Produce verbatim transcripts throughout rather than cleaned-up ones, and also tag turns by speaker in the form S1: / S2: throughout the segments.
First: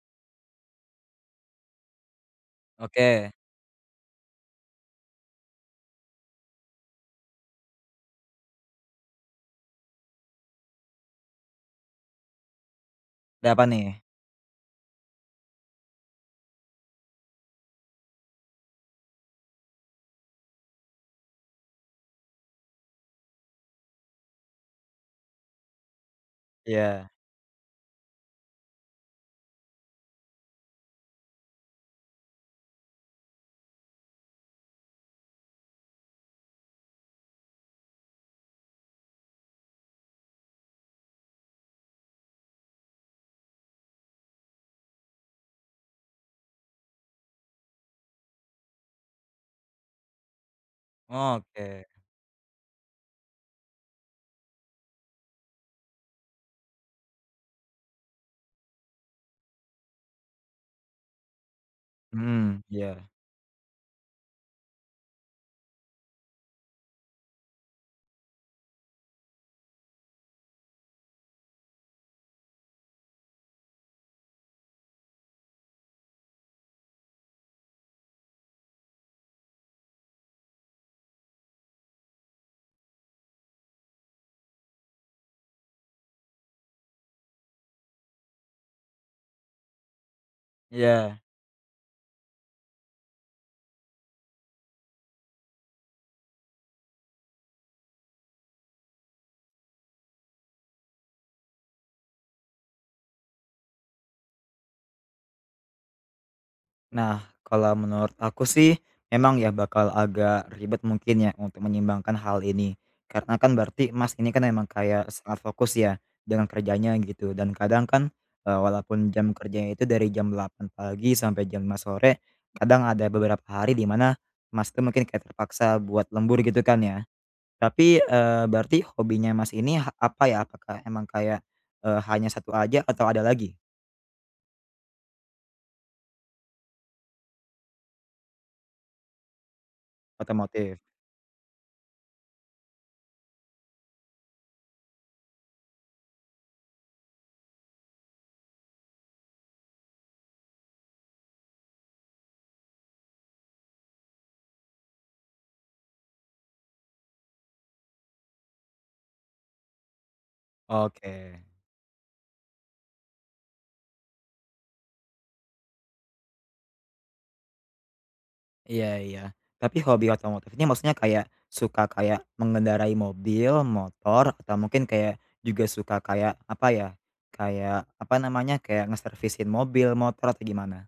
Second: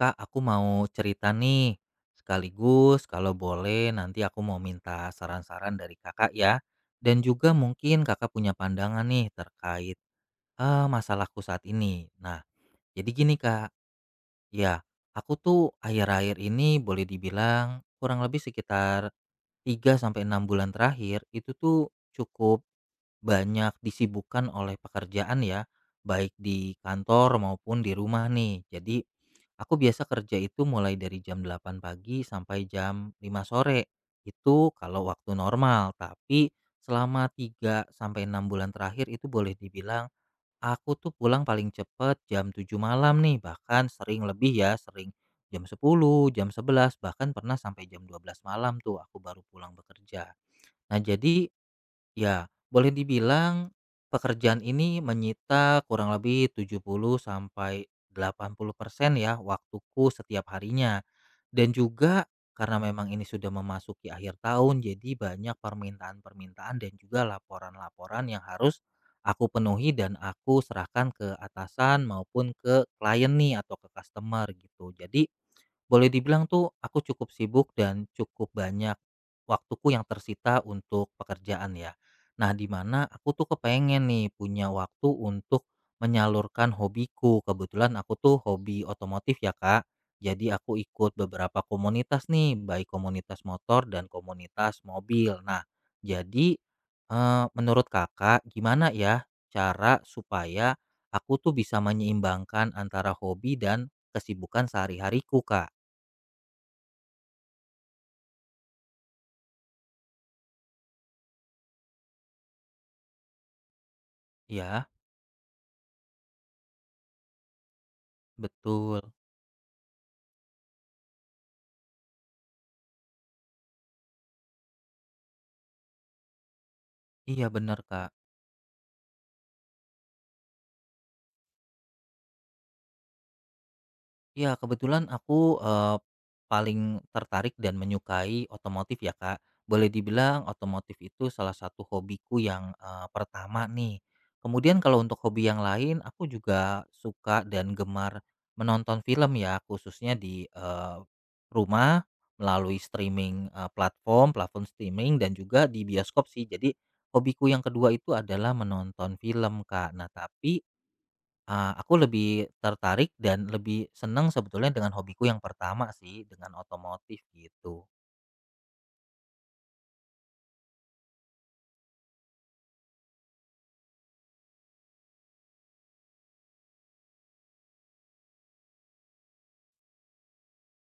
S1: Kak, aku mau cerita nih. Sekaligus
S2: Oke,
S1: kalau boleh nanti aku mau minta saran-saran dari kakak ya. Dan juga mungkin kakak punya pandangan nih terkait eh, masalahku saat ini. Nah, jadi gini
S2: ada apa
S1: kak,
S2: nih?
S1: ya aku tuh akhir-akhir ini boleh dibilang kurang lebih sekitar tiga sampai enam bulan terakhir itu tuh cukup banyak disibukkan oleh pekerjaan ya, baik di
S2: Iya.
S1: kantor maupun di rumah nih. Jadi aku biasa kerja itu mulai dari jam delapan pagi sampai jam lima sore. Itu kalau waktu normal, tapi selama tiga sampai enam bulan terakhir itu boleh dibilang aku tuh pulang paling cepet jam tujuh malam nih, bahkan sering lebih ya, sering jam sepuluh jam sebelas bahkan pernah sampai jam dua belas malam tuh aku baru pulang bekerja. Nah, jadi
S2: Oke,
S1: ya, boleh dibilang pekerjaan ini menyita kurang lebih tujuh puluh sampai delapan puluh persen ya waktuku setiap harinya. Dan juga
S2: hmm,
S1: karena
S2: iya.
S1: memang ini sudah memasuki akhir tahun, jadi banyak permintaan-permintaan dan juga laporan-laporan yang harus aku penuhi dan aku serahkan ke atasan maupun ke klien nih atau ke customer gitu. Jadi boleh dibilang tuh aku cukup sibuk dan cukup banyak waktuku yang tersita untuk pekerjaan ya. Nah, di mana aku tuh kepengen nih punya waktu untuk menyalurkan hobiku. Kebetulan aku tuh hobi otomotif ya, Kak. Jadi aku ikut
S2: Iya.
S1: beberapa komunitas nih, baik komunitas motor dan komunitas mobil. Nah, jadi eh, menurut Kakak gimana ya cara supaya aku tuh bisa menyeimbangkan antara hobi dan kesibukan sehari-hariku, Kak?
S2: Nah, kalau menurut aku sih memang ya bakal agak ribet mungkin ya untuk menyeimbangkan hal ini. Karena kan berarti Mas ini kan emang
S1: Iya,
S2: kayak sangat fokus ya dengan kerjanya gitu dan kadang kan, eee,
S1: betul.
S2: walaupun jam kerjanya itu dari jam delapan pagi sampai jam lima sore, kadang ada beberapa hari di mana Mas tuh mungkin kayak terpaksa buat lembur gitu kan ya.
S1: Iya benar,
S2: Tapi,
S1: Kak.
S2: eee, berarti hobinya Mas ini ha apa ya? Apakah emang kayak, eee, hanya satu aja atau ada lagi?
S1: Iya, kebetulan aku, eee, paling tertarik dan menyukai otomotif ya, Kak. Boleh dibilang
S2: Otomotif.
S1: otomotif itu salah satu hobiku yang, eee, pertama nih. Kemudian kalau untuk hobi yang lain, aku juga suka dan gemar menonton film ya, khususnya di, eee, rumah melalui streaming, eee, platform platform streaming dan juga di bioskop sih. Jadi hobiku yang kedua itu adalah menonton film, Kak. Nah, tapi
S2: Oke.
S1: Eee, aku lebih tertarik dan lebih senang sebetulnya dengan hobiku yang pertama sih, dengan otomotif gitu.
S2: Iya, iya. Tapi hobi otomotifnya maksudnya kayak suka kayak mengendarai mobil, motor, atau mungkin kayak juga suka kayak apa ya, kayak apa namanya, kayak ngeservisin mobil, motor, atau gimana?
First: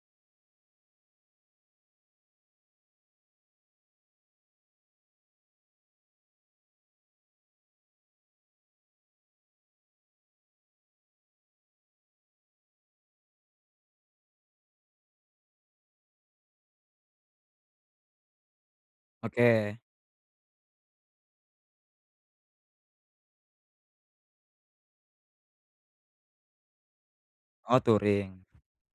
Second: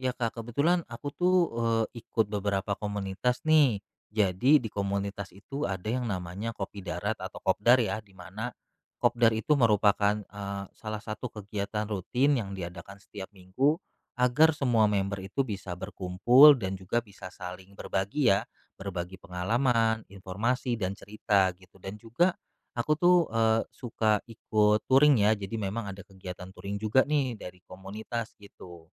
S1: Ya Kak, kebetulan aku tuh, eee, ikut beberapa komunitas nih. Jadi di komunitas itu ada yang namanya Kopi Darat atau Kopdar ya, di mana Kopdar itu merupakan, eee, salah satu kegiatan rutin yang diadakan setiap minggu agar semua member itu bisa berkumpul dan juga bisa saling berbagi ya, berbagi
S2: Oke.
S1: pengalaman, informasi, dan cerita gitu. Dan juga aku tuh, eee, suka ikut touring ya, jadi memang ada kegiatan touring juga nih dari
S2: Oh,
S1: komunitas
S2: touring.
S1: gitu.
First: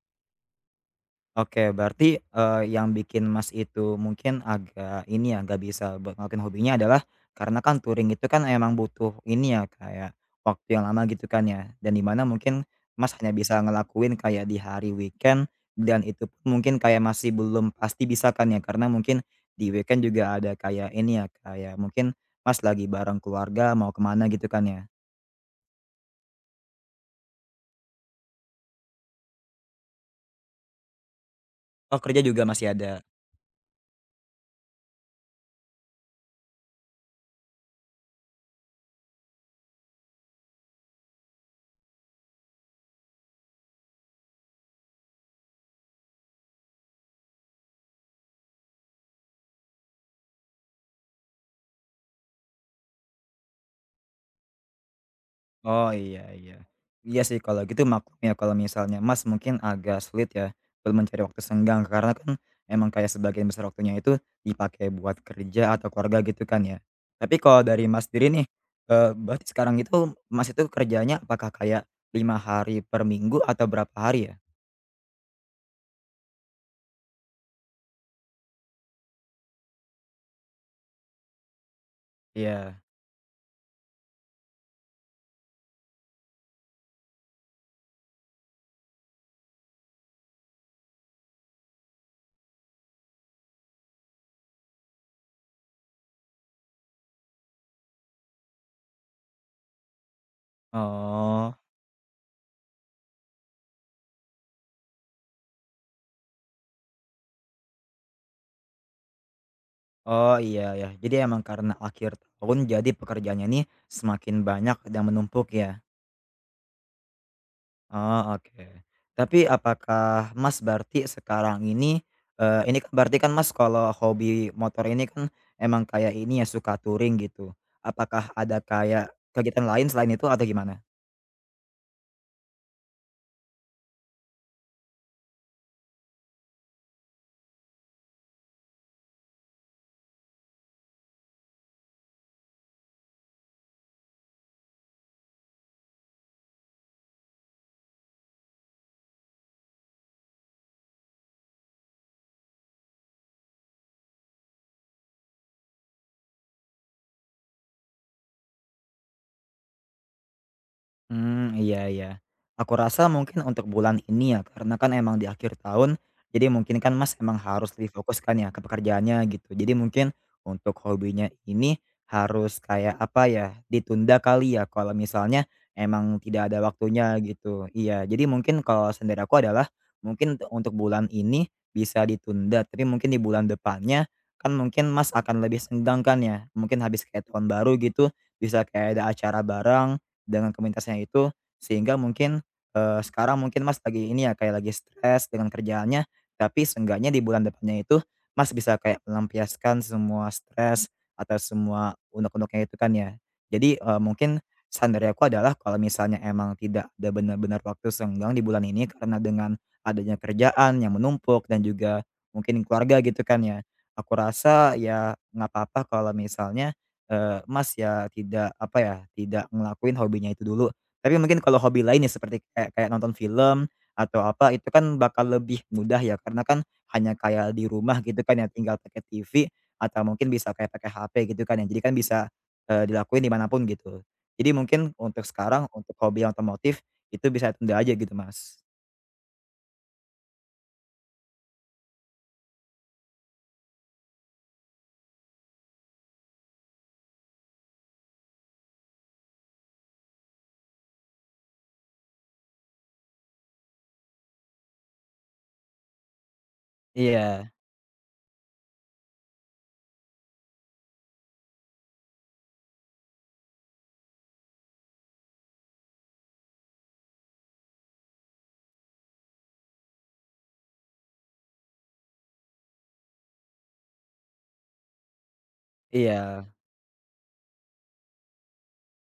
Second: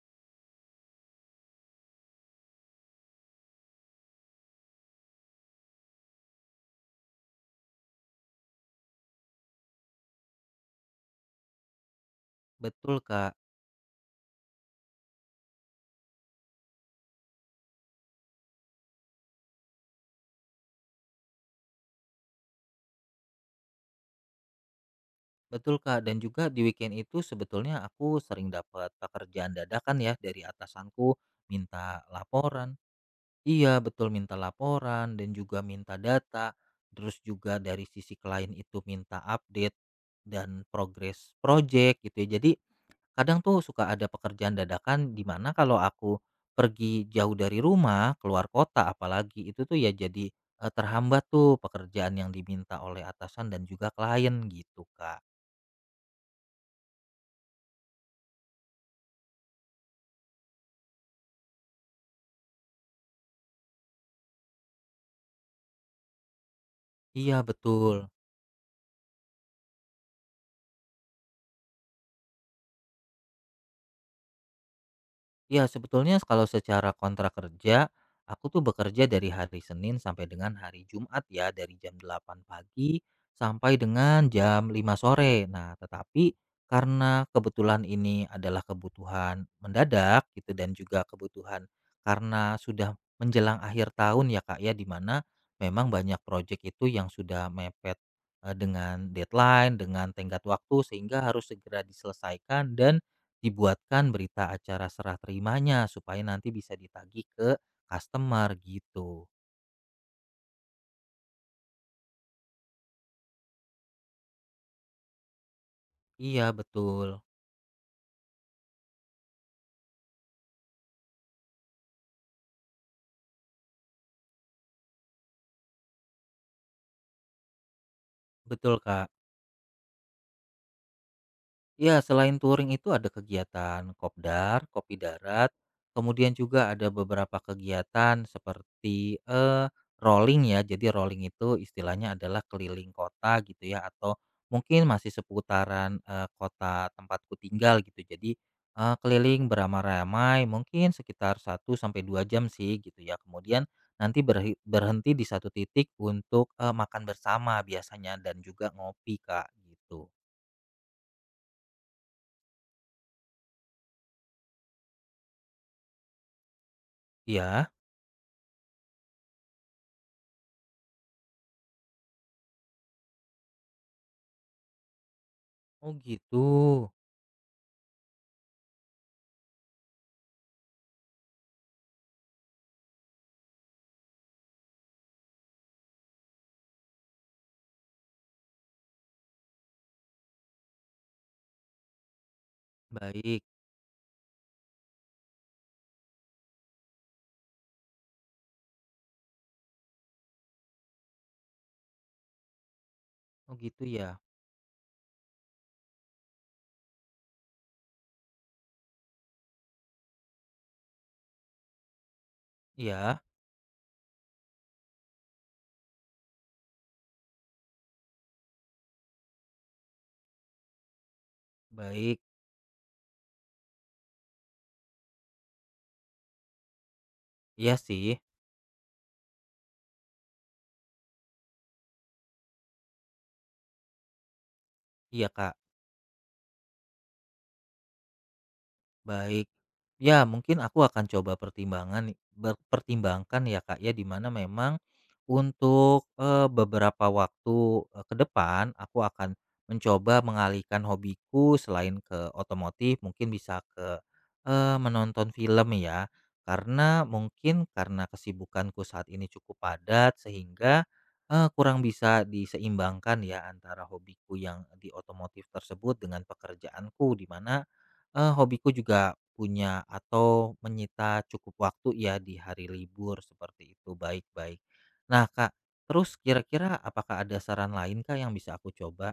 S2: Oke, berarti, eee, yang bikin Mas itu mungkin agak ini ya, nggak bisa buat ngelakuin hobinya adalah karena kan touring itu kan emang butuh ini ya, kayak waktu yang lama gitu kan ya, dan di mana mungkin
S1: Betul
S2: Mas
S1: Kak.
S2: hanya bisa ngelakuin kayak di hari weekend dan itu pun mungkin kayak masih belum pasti bisa kan ya, karena mungkin di weekend juga ada kayak ini ya, kayak mungkin Mas lagi bareng keluarga mau kemana gitu kan ya.
S1: Betul Kak, dan juga di weekend itu sebetulnya aku sering dapat pekerjaan dadakan ya dari atasanku minta
S2: Oh, kerja juga
S1: laporan.
S2: masih ada?
S1: Iya, betul minta laporan dan juga minta data. Terus juga dari sisi klien itu minta update dan progres project gitu ya. Jadi kadang tuh suka ada pekerjaan dadakan di mana kalau aku pergi jauh dari rumah, keluar kota apalagi itu tuh ya jadi eh, terhambat tuh pekerjaan yang diminta oleh atasan dan juga klien gitu Kak.
S2: Oh, iya, iya. Iya sih kalau gitu maklum ya kalau misalnya Mas mungkin agak sulit ya buat mencari waktu senggang karena kan emang kayak sebagian besar waktunya itu dipakai buat kerja atau keluarga gitu kan ya.
S1: Iya
S2: Tapi kalau dari
S1: betul.
S2: Mas sendiri nih, eee, berarti sekarang itu Mas itu kerjanya apakah kayak lima hari per minggu atau berapa hari ya?
S1: Iya sebetulnya kalau secara kontrak kerja, aku tuh bekerja dari hari Senin sampai dengan hari Jumat ya, dari jam delapan
S2: Iya.
S1: pagi sampai dengan jam lima sore. Nah, tetapi karena kebetulan ini adalah kebutuhan mendadak gitu dan juga kebutuhan karena sudah menjelang akhir tahun ya Kak ya, di mana memang banyak proyek itu yang sudah mepet eh, dengan deadline, dengan tenggat waktu sehingga harus
S2: Oh.
S1: segera diselesaikan dan dibuatkan berita acara serah terimanya supaya nanti bisa ditagih ke customer gitu.
S2: Oh, iya, ya. Jadi emang karena akhir tahun jadi pekerjaannya nih semakin banyak dan menumpuk ya?
S1: Iya betul,
S2: Oh, oke. Tapi apakah Mas berarti sekarang ini, eee, ini kan berarti kan Mas kalau hobi motor ini kan emang kayak ini ya, suka touring gitu. Apakah ada
S1: betul, Kak.
S2: kayak kegiatan lain selain itu atau gimana?
S1: Ya selain touring itu ada kegiatan kopdar, kopi darat, kemudian juga ada beberapa kegiatan seperti eh, rolling ya. Jadi rolling itu istilahnya adalah keliling kota gitu ya atau mungkin masih seputaran eh, kota tempatku tinggal gitu. Jadi eh, keliling beramai-ramai mungkin sekitar satu sampai dua jam sih gitu ya. Kemudian nanti berhe- berhenti di satu titik untuk eh, makan bersama biasanya dan juga ngopi, Kak, gitu.
S2: Hmm, iya, iya. Aku rasa mungkin untuk bulan ini ya, karena kan emang di akhir tahun, jadi mungkin kan Mas emang
S1: Iya.
S2: harus lebih difokuskan ya ke pekerjaannya gitu. Jadi mungkin untuk hobinya ini harus kayak apa ya, ditunda kali ya kalau misalnya
S1: Oh
S2: emang
S1: gitu,
S2: tidak ada waktunya gitu. Iya, jadi mungkin kalau saran aku adalah mungkin untuk untuk bulan ini bisa ditunda, tapi mungkin di bulan depannya kan mungkin Mas akan lebih senggang kan ya, mungkin habis kayak tahun baru gitu, bisa kayak ada acara bareng dengan komunitasnya itu, sehingga mungkin, eee, sekarang
S1: baik.
S2: mungkin Mas lagi ini ya, kayak lagi stres dengan kerjaannya, tapi seenggaknya di bulan depannya itu Mas bisa kayak melampiaskan semua stres atau semua unek-uneknya itu kan ya.
S1: Oh
S2: Jadi,
S1: gitu
S2: eee,
S1: ya?
S2: mungkin saran dari aku adalah kalau misalnya emang tidak ada benar-benar waktu senggang di bulan ini karena dengan adanya kerjaan yang menumpuk dan juga mungkin keluarga
S1: Iya,
S2: gitu kan ya, aku rasa ya nggak apa-apa kalau misalnya Eee, Mas, ya tidak, apa ya, tidak ngelakuin hobinya itu dulu. Tapi mungkin kalau hobi lain ya
S1: baik.
S2: seperti kayak kayak nonton film atau apa itu kan bakal lebih mudah ya karena kan hanya kayak di
S1: Iya
S2: rumah
S1: sih,
S2: gitu kan ya tinggal pakai T V atau mungkin bisa kayak pakai H P gitu kan ya. Jadi kan bisa, eee, dilakuin dimanapun gitu. Jadi mungkin untuk
S1: iya Kak.
S2: sekarang untuk hobi yang otomotif itu bisa ditunda aja gitu, Mas.
S1: Baik. Ya, mungkin aku akan coba pertimbangan ber- pertimbangkan ya Kak ya di mana memang untuk eh, beberapa waktu eh, ke depan aku akan mencoba mengalihkan hobiku selain ke otomotif mungkin bisa ke eh, menonton film ya. Karena
S2: Iya,
S1: mungkin karena kesibukanku saat ini cukup padat sehingga eh, kurang bisa diseimbangkan ya antara hobiku yang di otomotif tersebut dengan pekerjaanku di mana Eee, hobiku juga punya atau menyita cukup waktu ya di hari libur seperti itu, baik baik. Nah, Kak, terus
S2: iya.
S1: kira-kira apakah ada saran lain Kak yang bisa aku coba?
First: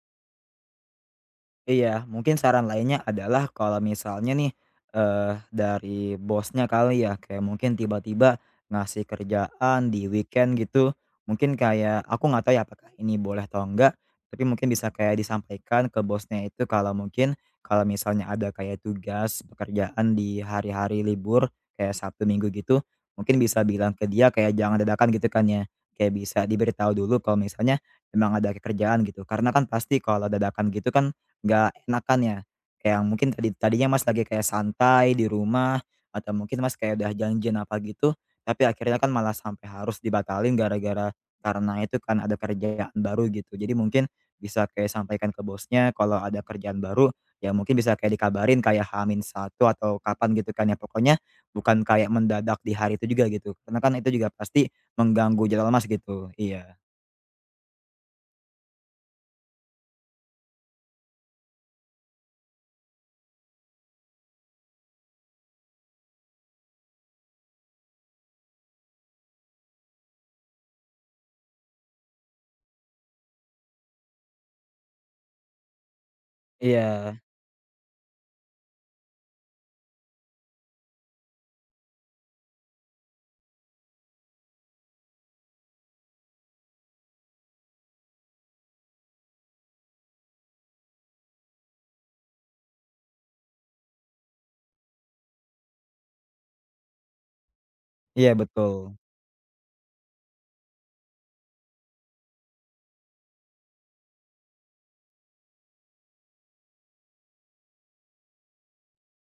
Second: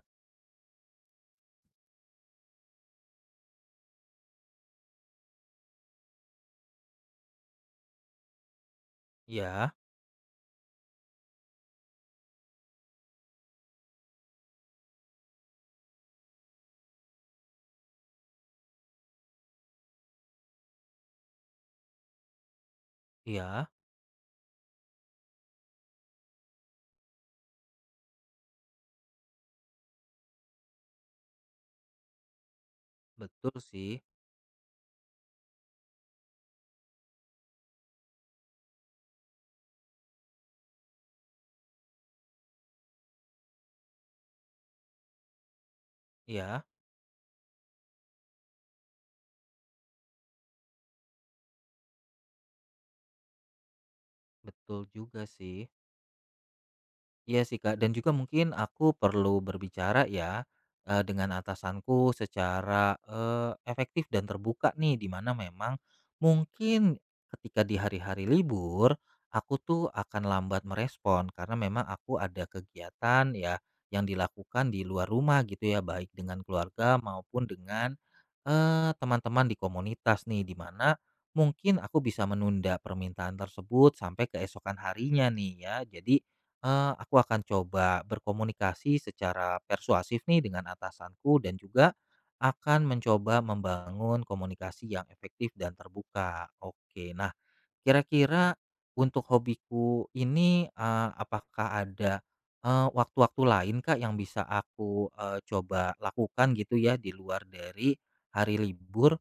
S2: Iya, mungkin saran lainnya adalah kalau misalnya nih, eee, dari bosnya kali ya, kayak mungkin tiba-tiba ngasih
S1: Ya,
S2: kerjaan di weekend gitu, mungkin kayak aku nggak tahu ya apakah ini boleh atau enggak, tapi mungkin bisa kayak disampaikan ke bosnya itu kalau mungkin kalau misalnya ada kayak tugas pekerjaan di hari-hari libur, kayak Sabtu, Minggu gitu, mungkin bisa
S1: iya,
S2: bilang ke dia kayak jangan dadakan gitu kan ya, kayak bisa diberitahu dulu kalau misalnya memang ada kerjaan gitu. Karena kan pasti kalau dadakan gitu kan nggak enakan ya? Kayak yang mungkin tadi
S1: betul
S2: tadinya
S1: sih.
S2: Mas lagi kayak santai di rumah atau mungkin Mas kayak udah janjian apa gitu, tapi akhirnya kan malah sampai harus dibatalin gara-gara karena itu kan ada kerjaan baru gitu. Jadi mungkin bisa kayak sampaikan ke bosnya kalau ada
S1: Iya,
S2: kerjaan baru, ya mungkin bisa kayak dikabarin kayak hamin satu atau kapan gitu kan ya. Pokoknya bukan kayak mendadak di hari itu juga gitu, karena kan itu juga pasti
S1: betul juga
S2: mengganggu
S1: sih.
S2: jadwal Mas gitu. Iya.
S1: Iya sih, Kak, dan juga mungkin aku perlu berbicara ya, eee, dengan atasanku secara, eee, efektif dan terbuka nih, di mana memang mungkin ketika di hari-hari libur, aku tuh akan lambat merespon karena memang aku ada kegiatan ya, yang dilakukan di luar rumah gitu ya, baik dengan keluarga
S2: Iya.
S1: maupun dengan, eee, teman-teman di komunitas nih, di mana mungkin aku bisa menunda permintaan tersebut sampai keesokan harinya nih ya. Jadi Eee, aku akan coba berkomunikasi secara persuasif nih dengan atasanku dan juga akan mencoba membangun komunikasi yang efektif dan terbuka. Oke, nah
S2: Iya,
S1: kira-kira
S2: betul.
S1: untuk hobiku ini, eee, apakah ada, eee, waktu-waktu lain Kak yang bisa aku, eee, coba lakukan gitu ya di luar dari hari libur?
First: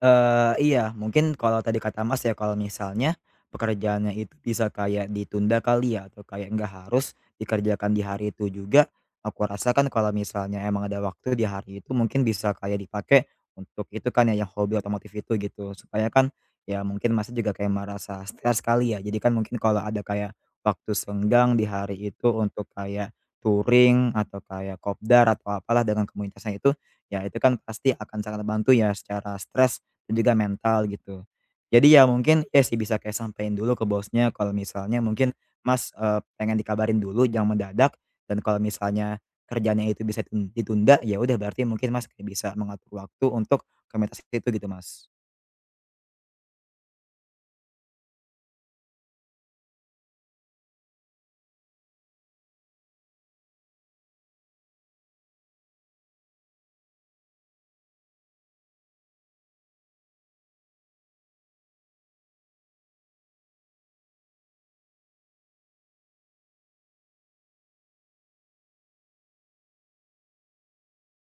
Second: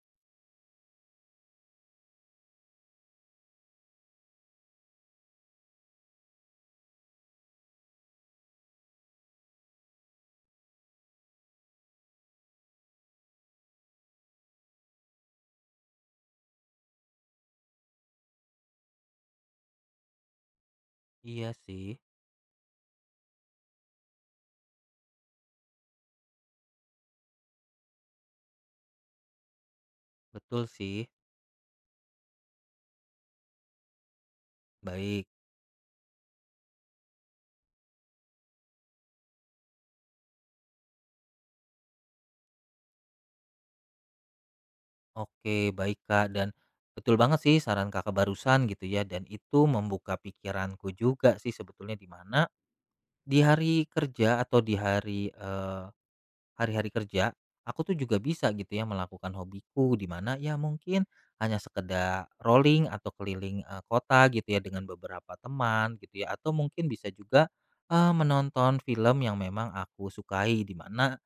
S2: Eee, iya, mungkin kalau tadi kata Mas ya, kalau misalnya pekerjaannya itu bisa kayak ditunda kali ya, atau kayak nggak harus dikerjakan di hari itu juga, aku rasa kan kalau misalnya emang ada waktu di hari itu mungkin bisa kayak dipakai untuk itu kan ya, yang hobi otomotif itu gitu. Supaya kan ya mungkin Masnya juga kayak merasa stres kali ya, jadi kan mungkin kalau ada kayak waktu
S1: Iya
S2: senggang di
S1: sih,
S2: hari itu untuk kayak touring atau kayak kopdar atau apalah dengan komunitasnya itu, ya itu kan pasti akan sangat membantu ya secara stres dan juga
S1: betul
S2: mental
S1: sih.
S2: gitu. Jadi ya mungkin ya sih bisa kayak sampein dulu ke bosnya kalau misalnya
S1: Baik.
S2: mungkin Mas, eee, pengen dikabarin dulu jangan mendadak dan kalau misalnya kerjanya itu bisa tun ditunda ya udah berarti mungkin Mas kayak bisa mengatur waktu untuk komunitas itu gitu, Mas.
S1: Oke, baik Kak, dan betul banget sih saran Kakak barusan gitu ya, dan itu membuka pikiranku juga sih sebetulnya di mana di hari kerja atau di hari eh, hari-hari kerja, aku tuh juga bisa gitu ya melakukan hobiku di mana ya mungkin hanya sekedar rolling atau keliling eh, kota gitu ya dengan beberapa teman gitu ya, atau mungkin bisa juga eh, menonton film yang memang aku sukai di mana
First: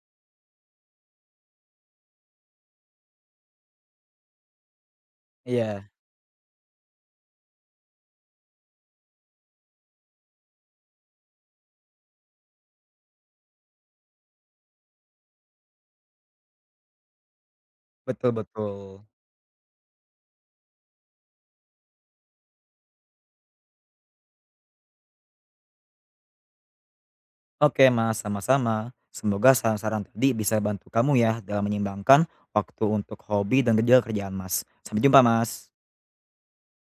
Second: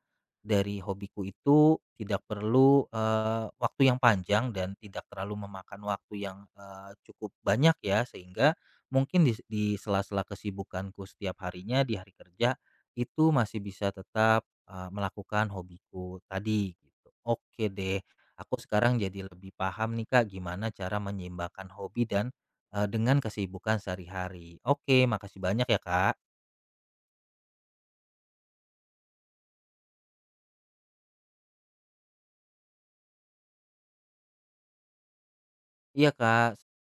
S1: dari hobiku itu tidak perlu, eee, waktu yang panjang dan tidak terlalu memakan
S2: Iya,
S1: waktu yang, eee, cukup banyak ya sehingga mungkin dis di sela-sela kesibukanku setiap harinya di hari kerja itu masih bisa tetap, eee, melakukan hobiku tadi gitu. Oke deh,
S2: betul,
S1: aku sekarang
S2: betul.
S1: jadi lebih paham nih Kak gimana cara menyeimbangkan hobi dan, eee, dengan kesibukan sehari-hari. Oke makasih banyak ya Kak.
S2: Oke, Mas, sama-sama. Semoga saran-saran tadi bisa bantu kamu ya dalam menyeimbangkan waktu untuk hobi dan juga kerjaan, Mas. Sampai jumpa, Mas.
S1: Iya Kak.